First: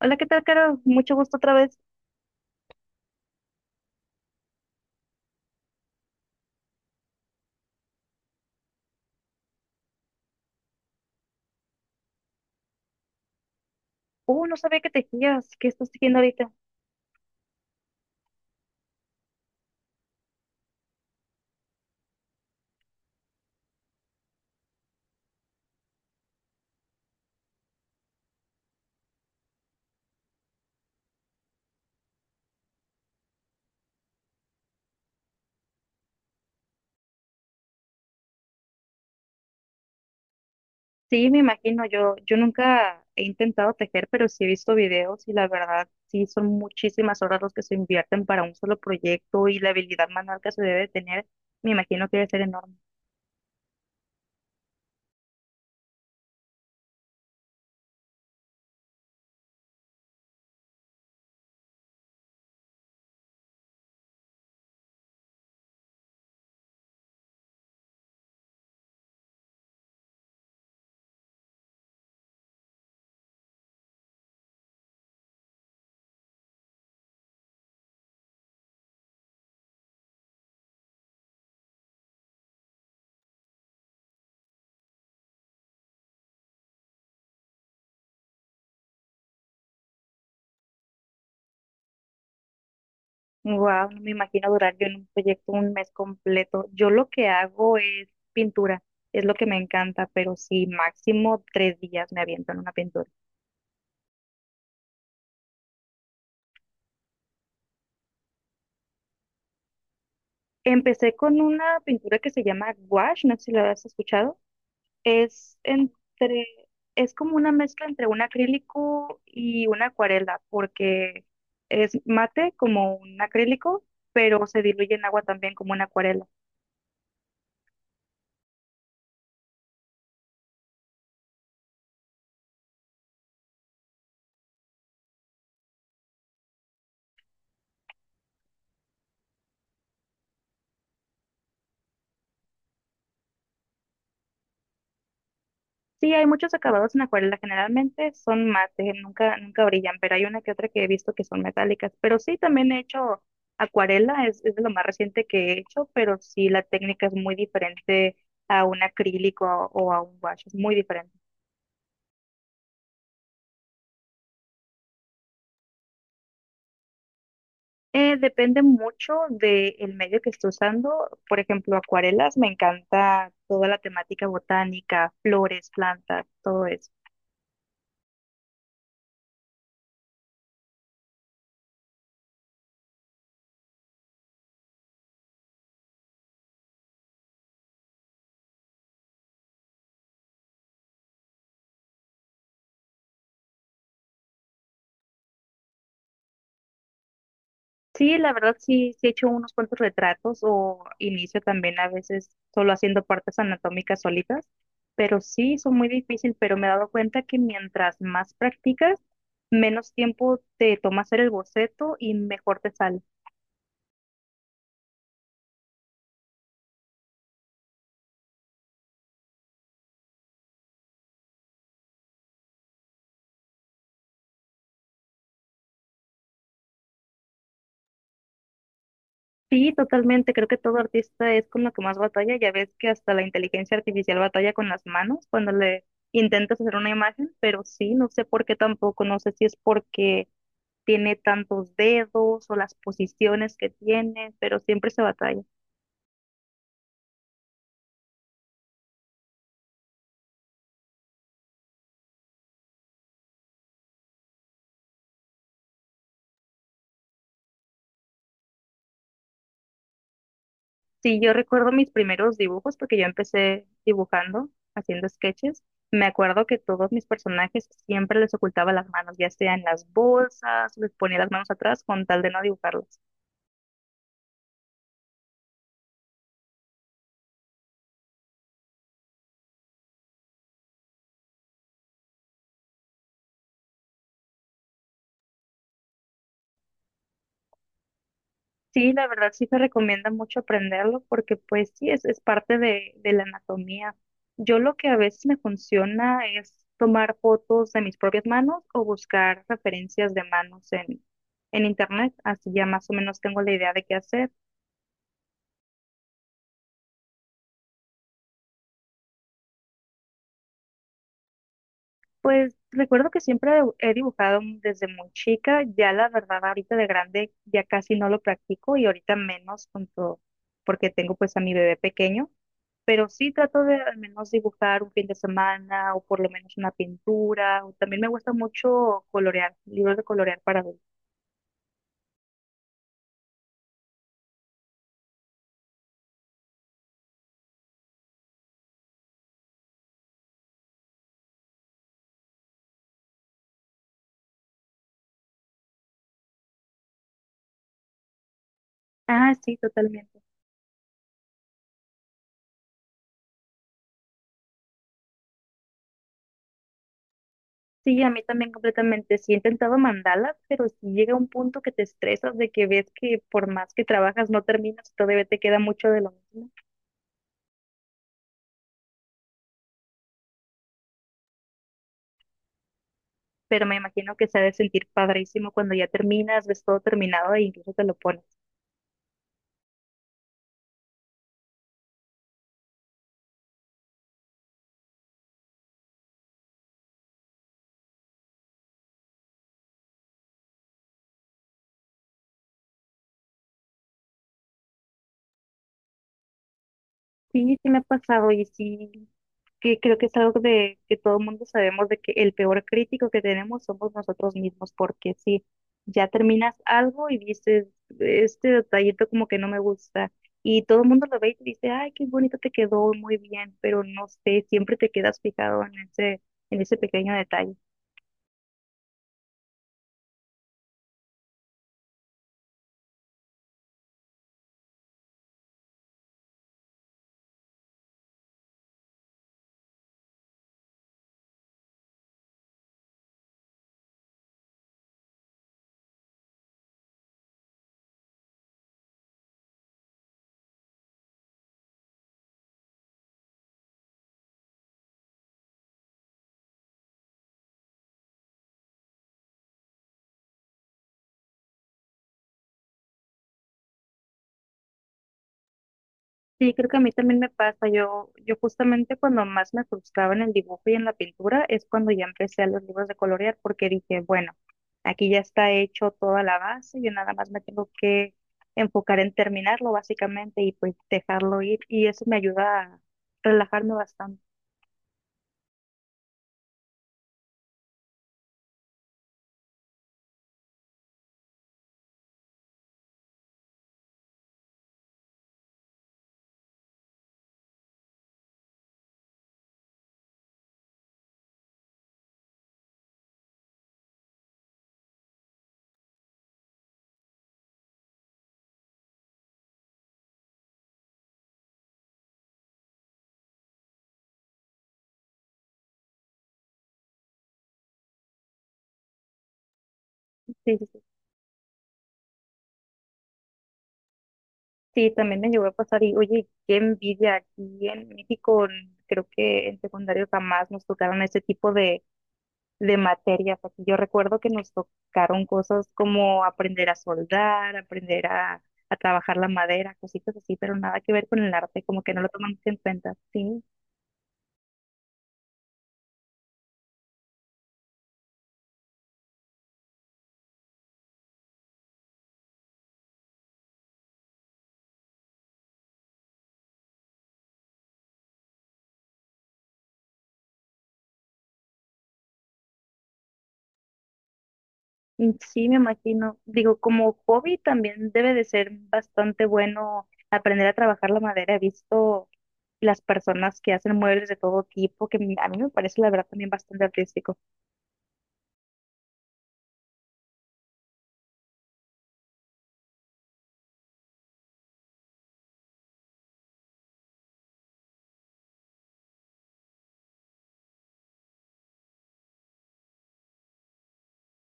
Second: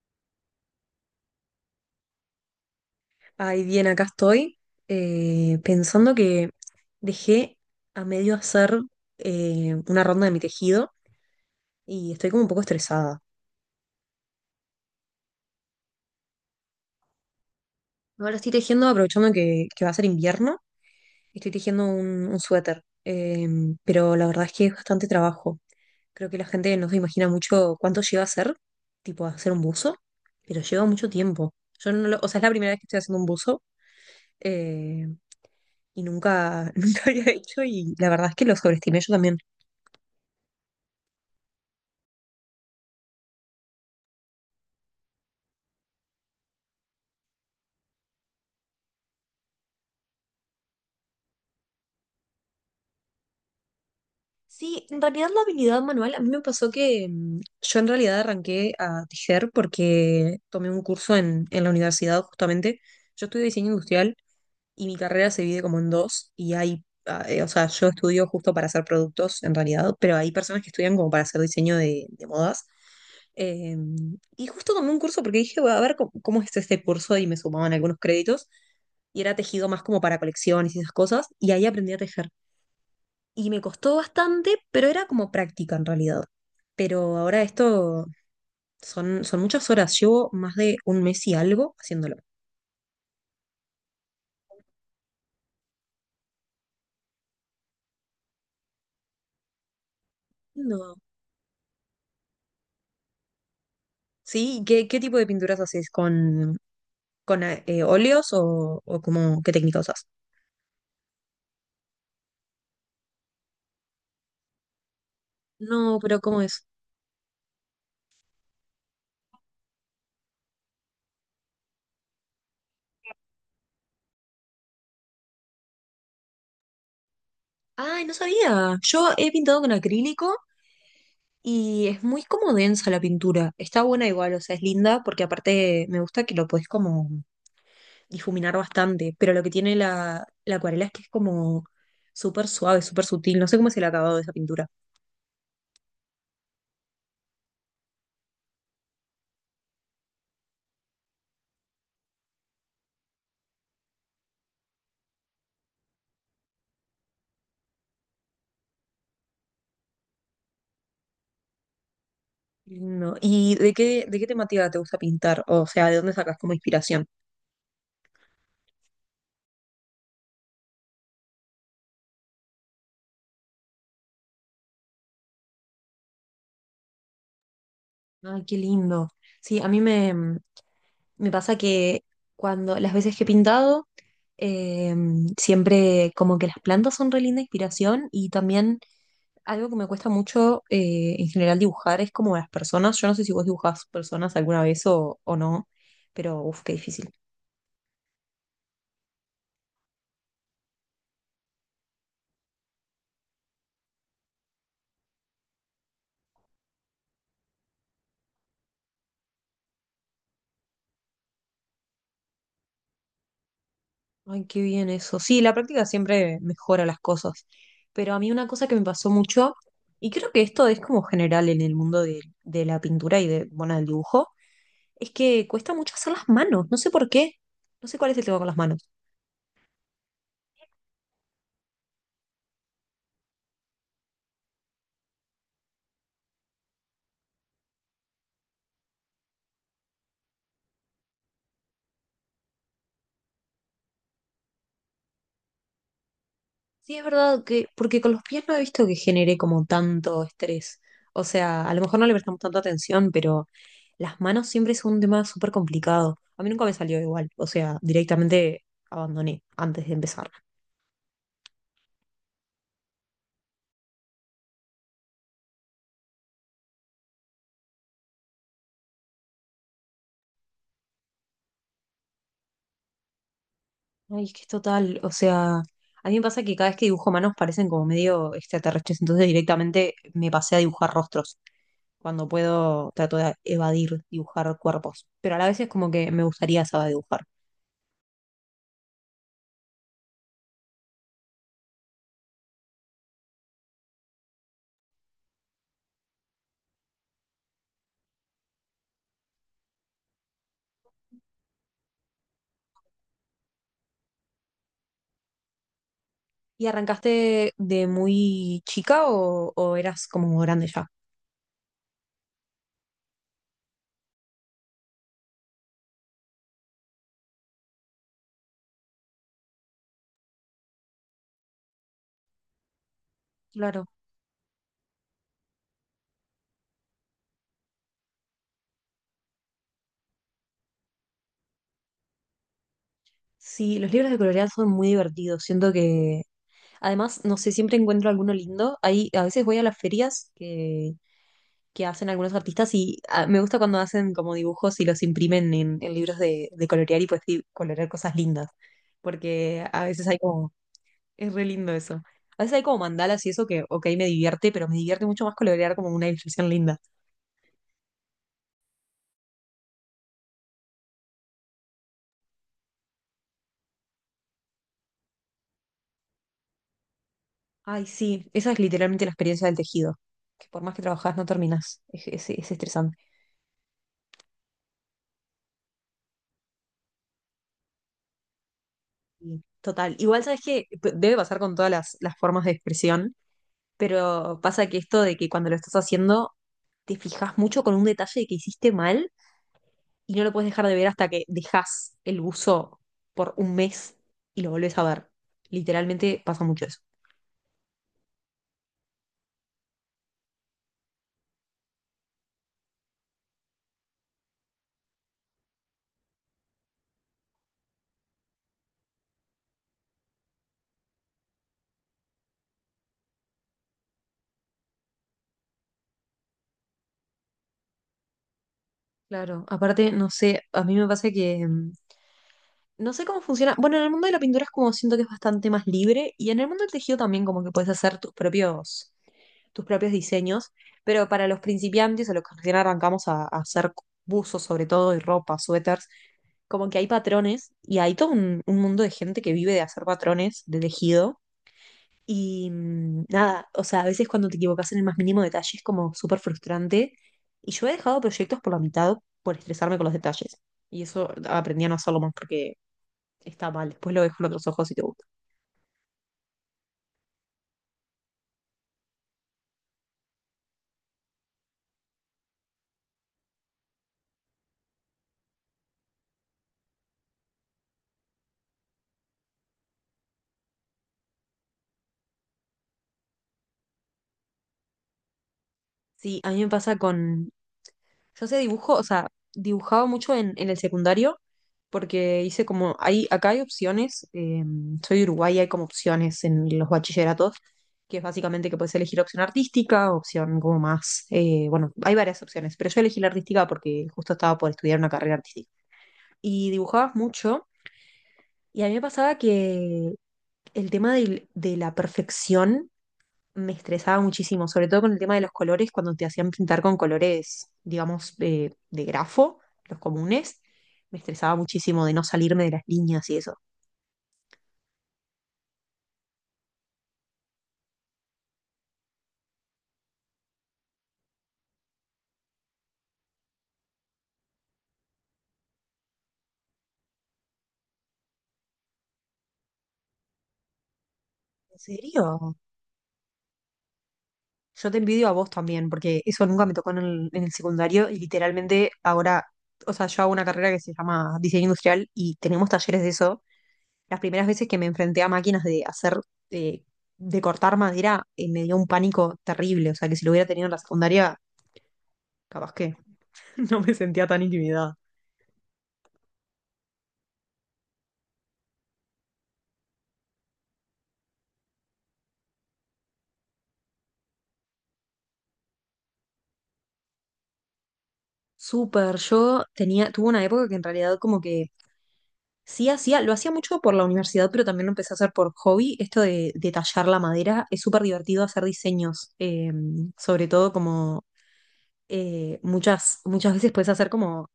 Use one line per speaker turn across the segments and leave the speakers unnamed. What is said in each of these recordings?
Hola, ¿qué tal, Caro? Mucho gusto otra vez.
Ay, bien, acá estoy pensando que dejé a medio hacer una ronda de mi tejido y estoy como un poco estresada.
No sabía que tejías. ¿Qué estás tejiendo ahorita?
Ahora estoy tejiendo, aprovechando que va a ser invierno, estoy tejiendo un suéter, pero la verdad es que es bastante trabajo. Creo que la gente no se imagina mucho cuánto lleva a hacer, tipo a hacer un buzo, pero lleva mucho tiempo. Yo no lo- O sea, es la primera vez que estoy haciendo un buzo eh, y nunca, nunca había hecho y la verdad es que lo sobreestimé yo también.
Sí, me imagino. Yo nunca he intentado tejer, pero sí he visto videos y la verdad, sí son muchísimas horas los que se invierten para un solo proyecto y la habilidad manual que se debe tener, me imagino que debe ser enorme.
Sí, en realidad la habilidad manual, a mí me pasó que yo en realidad arranqué a tejer porque tomé un curso en la universidad justamente. Yo estudio diseño industrial y mi carrera se divide como en dos y o sea, yo estudio justo para hacer productos en realidad, pero hay personas que estudian como para hacer diseño de modas. Eh, y justo tomé un curso porque dije, voy a ver cómo es este curso y me sumaban algunos créditos y era tejido más como para colecciones y esas cosas y ahí aprendí a tejer y me costó bastante, pero era como práctica en realidad. Pero ahora esto son muchas horas, llevo más de un mes y algo haciéndolo.
Wow, no me imagino durar yo en un proyecto un mes completo. Yo lo que hago es pintura, es lo que me encanta, pero sí,
No.
máximo tres días me aviento en una pintura.
Sí, ¿qué tipo de pinturas haces? ¿Con óleos qué técnica usas?
Empecé con una pintura que se llama gouache, no sé si la has escuchado. Es
No, pero ¿cómo
entre,
es?
es como una mezcla entre un acrílico y una acuarela, porque es mate como un acrílico, pero se diluye en agua también como una acuarela.
Ay, no sabía. Yo he pintado con acrílico y es muy como densa la pintura. Está buena igual, o sea, es linda porque aparte me gusta que lo puedes como difuminar bastante, pero lo que tiene la acuarela es que es como súper suave, súper sutil. No sé cómo es el acabado de esa pintura.
Sí, hay muchos acabados en acuarela, generalmente son mate, nunca, nunca brillan, pero hay una que otra que he visto que son metálicas. Pero sí, también he hecho acuarela, es de lo más reciente que he hecho, pero sí la técnica es muy diferente a un acrílico o a un wash, es muy diferente.
Lindo. ¿Y de qué temática te gusta pintar? O sea, ¿de dónde sacas como inspiración?
Depende mucho del medio que esté usando. Por ejemplo, acuarelas, me encanta toda la temática botánica, flores, plantas, todo eso.
Ay, qué lindo. Sí, me pasa que cuando las veces que he pintado, eh, siempre como que las plantas son re linda inspiración y también algo que me cuesta mucho en general dibujar es como las personas. Yo no sé si vos dibujás personas alguna vez o no, pero uff, qué difícil.
Sí, la verdad sí, sí he hecho unos cuantos retratos o inicio también a veces solo haciendo partes anatómicas solitas, pero sí, son muy difícil, pero me he dado cuenta que mientras más practicas, menos tiempo te toma hacer el boceto y mejor te sale.
Ay, qué bien eso. Sí, la práctica siempre mejora las cosas, pero a mí una cosa que me pasó mucho, y creo que esto es como general en el mundo de la pintura y bueno, del dibujo es que cuesta mucho hacer las manos, no sé por qué, no sé cuál es el tema con las manos.
Sí, totalmente, creo que todo artista es con lo que más batalla, ya ves que hasta la inteligencia artificial batalla con las manos cuando le intentas hacer una imagen, pero sí, no sé por qué tampoco, no sé si es porque tiene tantos dedos o las posiciones que tiene, pero siempre se batalla.
Sí, es verdad que, porque con los pies no he visto que genere como tanto estrés. O sea, a lo mejor no le prestamos tanta atención, pero las manos siempre son un tema súper complicado. A mí nunca me salió igual, o sea, directamente abandoné antes de empezar.
Sí, yo recuerdo mis primeros dibujos porque yo empecé dibujando, haciendo sketches. Me acuerdo que todos mis personajes siempre les ocultaba las manos, ya sea en las bolsas, les ponía las manos atrás con tal de no dibujarlas.
Ay, es que es total, o sea, a mí me pasa que cada vez que dibujo manos parecen como medio extraterrestres, entonces directamente me pasé a dibujar rostros. Cuando puedo, trato de evadir dibujar cuerpos, pero a la vez es como que me gustaría saber dibujar.
Sí, la verdad sí se recomienda mucho aprenderlo porque pues sí, es parte de la anatomía. Yo lo que a veces me funciona es tomar fotos de mis propias manos o buscar referencias de manos en, internet, así ya más o menos tengo la idea de qué hacer.
¿Y arrancaste de muy chica o eras como grande ya?
Pues recuerdo que siempre he dibujado desde muy chica, ya la verdad ahorita de grande ya casi no lo practico y ahorita menos con todo, porque tengo pues a mi bebé pequeño pero sí trato de
Claro.
al menos dibujar un fin de semana o por lo menos una pintura. O también me gusta mucho colorear, libros de colorear para adultos.
Sí, los libros de colorear son muy divertidos. Siento que, además, no sé, siempre encuentro alguno lindo. Ahí, a veces voy a las ferias que hacen algunos artistas y me gusta cuando hacen como dibujos y los imprimen en libros de colorear y pues sí, colorear cosas lindas.
Ah, sí,
Porque a veces hay
totalmente.
como. Es re lindo eso. A veces hay como mandalas y eso que, ok, me divierte, pero me divierte mucho más colorear como una ilustración linda.
Sí, a mí también completamente. Sí, he intentado mandalas, pero si llega un punto que te estresas de que ves que por más que trabajas no terminas, todavía te queda mucho de lo mismo.
Ay, sí, esa es literalmente la experiencia del tejido, que por más que trabajás no terminás. Es estresante.
Pero me imagino que se ha de sentir padrísimo cuando ya terminas, ves todo terminado e incluso te lo pones.
Y total. Igual sabes que debe pasar con todas las formas de expresión, pero pasa que esto de que cuando lo estás haciendo te fijas mucho con un detalle que hiciste mal y no lo puedes dejar de ver hasta que dejas el buzo por un mes y lo volvés a ver. Literalmente pasa mucho eso.
Sí, sí me ha pasado y sí, que creo que es algo de que todo el mundo sabemos de que el peor crítico que tenemos somos nosotros mismos, porque si ya terminas algo y dices, este detallito como que no me gusta, y todo el mundo lo ve y te dice, ay, qué bonito te quedó, muy bien, pero no sé, siempre te quedas fijado en ese, pequeño detalle.
Claro, aparte, no sé, a mí me pasa que no sé cómo funciona. Bueno, en el mundo de la pintura es como siento que es bastante más libre y en el mundo del tejido también como que puedes hacer tus propios diseños, pero para los principiantes o los que recién arrancamos a hacer buzos sobre todo y ropa, suéteres, como que hay patrones y hay todo un mundo de gente que vive de hacer patrones de tejido y nada, o sea, a veces cuando te equivocas en el más mínimo detalle es como súper frustrante. Y yo he dejado proyectos por la mitad por estresarme con los detalles. Y eso aprendí a no hacerlo más porque está mal. Después lo dejo en otros ojos si te gusta.
Sí, creo que a mí también me pasa. Yo justamente cuando más me frustraba en el dibujo y en la pintura es cuando ya empecé a los libros de colorear porque dije, bueno, aquí ya está hecho toda la base, yo nada más me tengo que enfocar en terminarlo básicamente y pues dejarlo ir y eso me ayuda a relajarme bastante.
Sí, a mí me pasa con. Yo sé dibujo, o sea, dibujaba mucho en el secundario porque hice como, acá hay opciones, soy de Uruguay, hay como opciones en los bachilleratos, que es básicamente que puedes elegir opción artística, opción como más, bueno, hay varias opciones, pero yo elegí la artística porque justo estaba por estudiar una carrera artística. Y dibujabas mucho y a mí me pasaba que el tema de la perfección me estresaba muchísimo, sobre todo con el tema de los colores, cuando te hacían pintar con colores, digamos, de grafo, los
Sí,
comunes,
sí, sí.
me estresaba muchísimo de no salirme de las líneas y eso.
Sí, también me llegó a pasar y oye, qué envidia aquí en México, creo que en secundario jamás nos tocaron ese tipo de materias. Aquí yo recuerdo que nos tocaron cosas como aprender a soldar, aprender a trabajar la madera, cositas así, pero nada que ver con el
¿En
arte, como que
serio?
no lo tomamos en cuenta. Sí.
Yo te envidio a vos también, porque eso nunca me tocó en el secundario y literalmente ahora, o sea, yo hago una carrera que se llama diseño industrial y tenemos talleres de eso. Las primeras veces que me enfrenté a máquinas de hacer, eh, de cortar madera, me dio un pánico terrible. O sea, que si lo hubiera tenido en la secundaria, capaz que no me sentía tan intimidada.
Sí, me imagino. Digo, como hobby también debe de ser bastante bueno aprender a trabajar la madera. He visto las personas que hacen muebles de todo tipo, que a mí me parece la verdad también bastante artístico.
Súper, yo tenía, tuve una época que en realidad como que sí hacía, lo hacía mucho por la universidad, pero también lo empecé a hacer por hobby. Esto de tallar la madera, es súper divertido hacer diseños, sobre todo como muchas veces puedes hacer como,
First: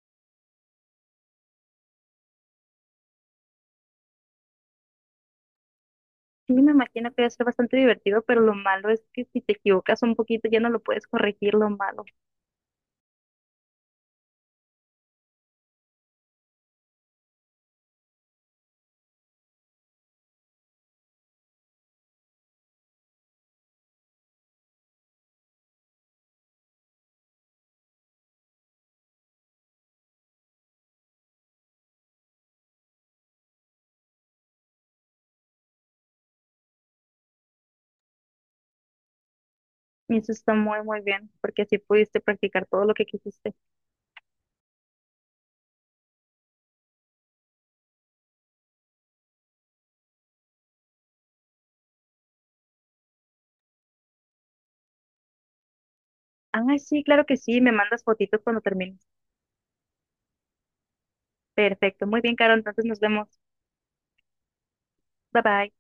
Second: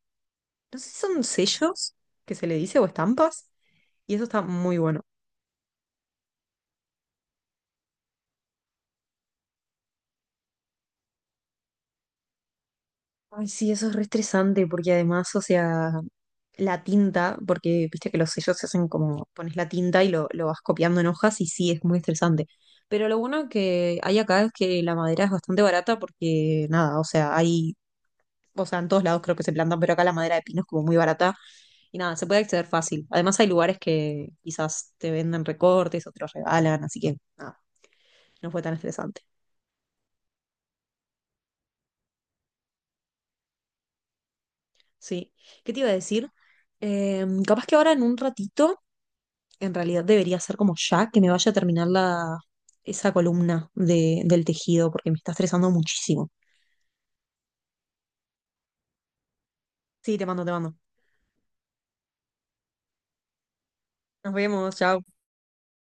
no sé si son sellos que se le dice o estampas, y eso está muy bueno.
Sí, me imagino que debe ser bastante divertido, pero lo malo es que si te equivocas un poquito ya no lo puedes corregir lo malo.
Ay, sí, eso es re estresante porque además, o sea, la tinta, porque viste que los sellos se hacen como pones la tinta y lo vas copiando en hojas y sí, es muy estresante. Pero lo bueno que hay acá es que la madera es bastante barata porque nada, o sea, hay, o sea, en todos lados creo que se plantan, pero acá la madera de pino es como muy barata y nada, se puede acceder fácil. Además hay lugares que quizás te venden recortes, otros regalan, así que nada, no fue tan estresante.
Y eso está muy, muy bien, porque así pudiste practicar todo lo que quisiste.
Sí. ¿Qué te iba a decir? Capaz que ahora en un ratito. En realidad debería ser como ya, que me vaya a terminar esa columna del tejido, porque me está estresando muchísimo.
Ah, sí, claro que sí, me mandas fotitos cuando termines.
Sí, te mando, te mando.
Perfecto, muy bien, Caro, entonces nos vemos.
Nos vemos, chao.
Bye bye.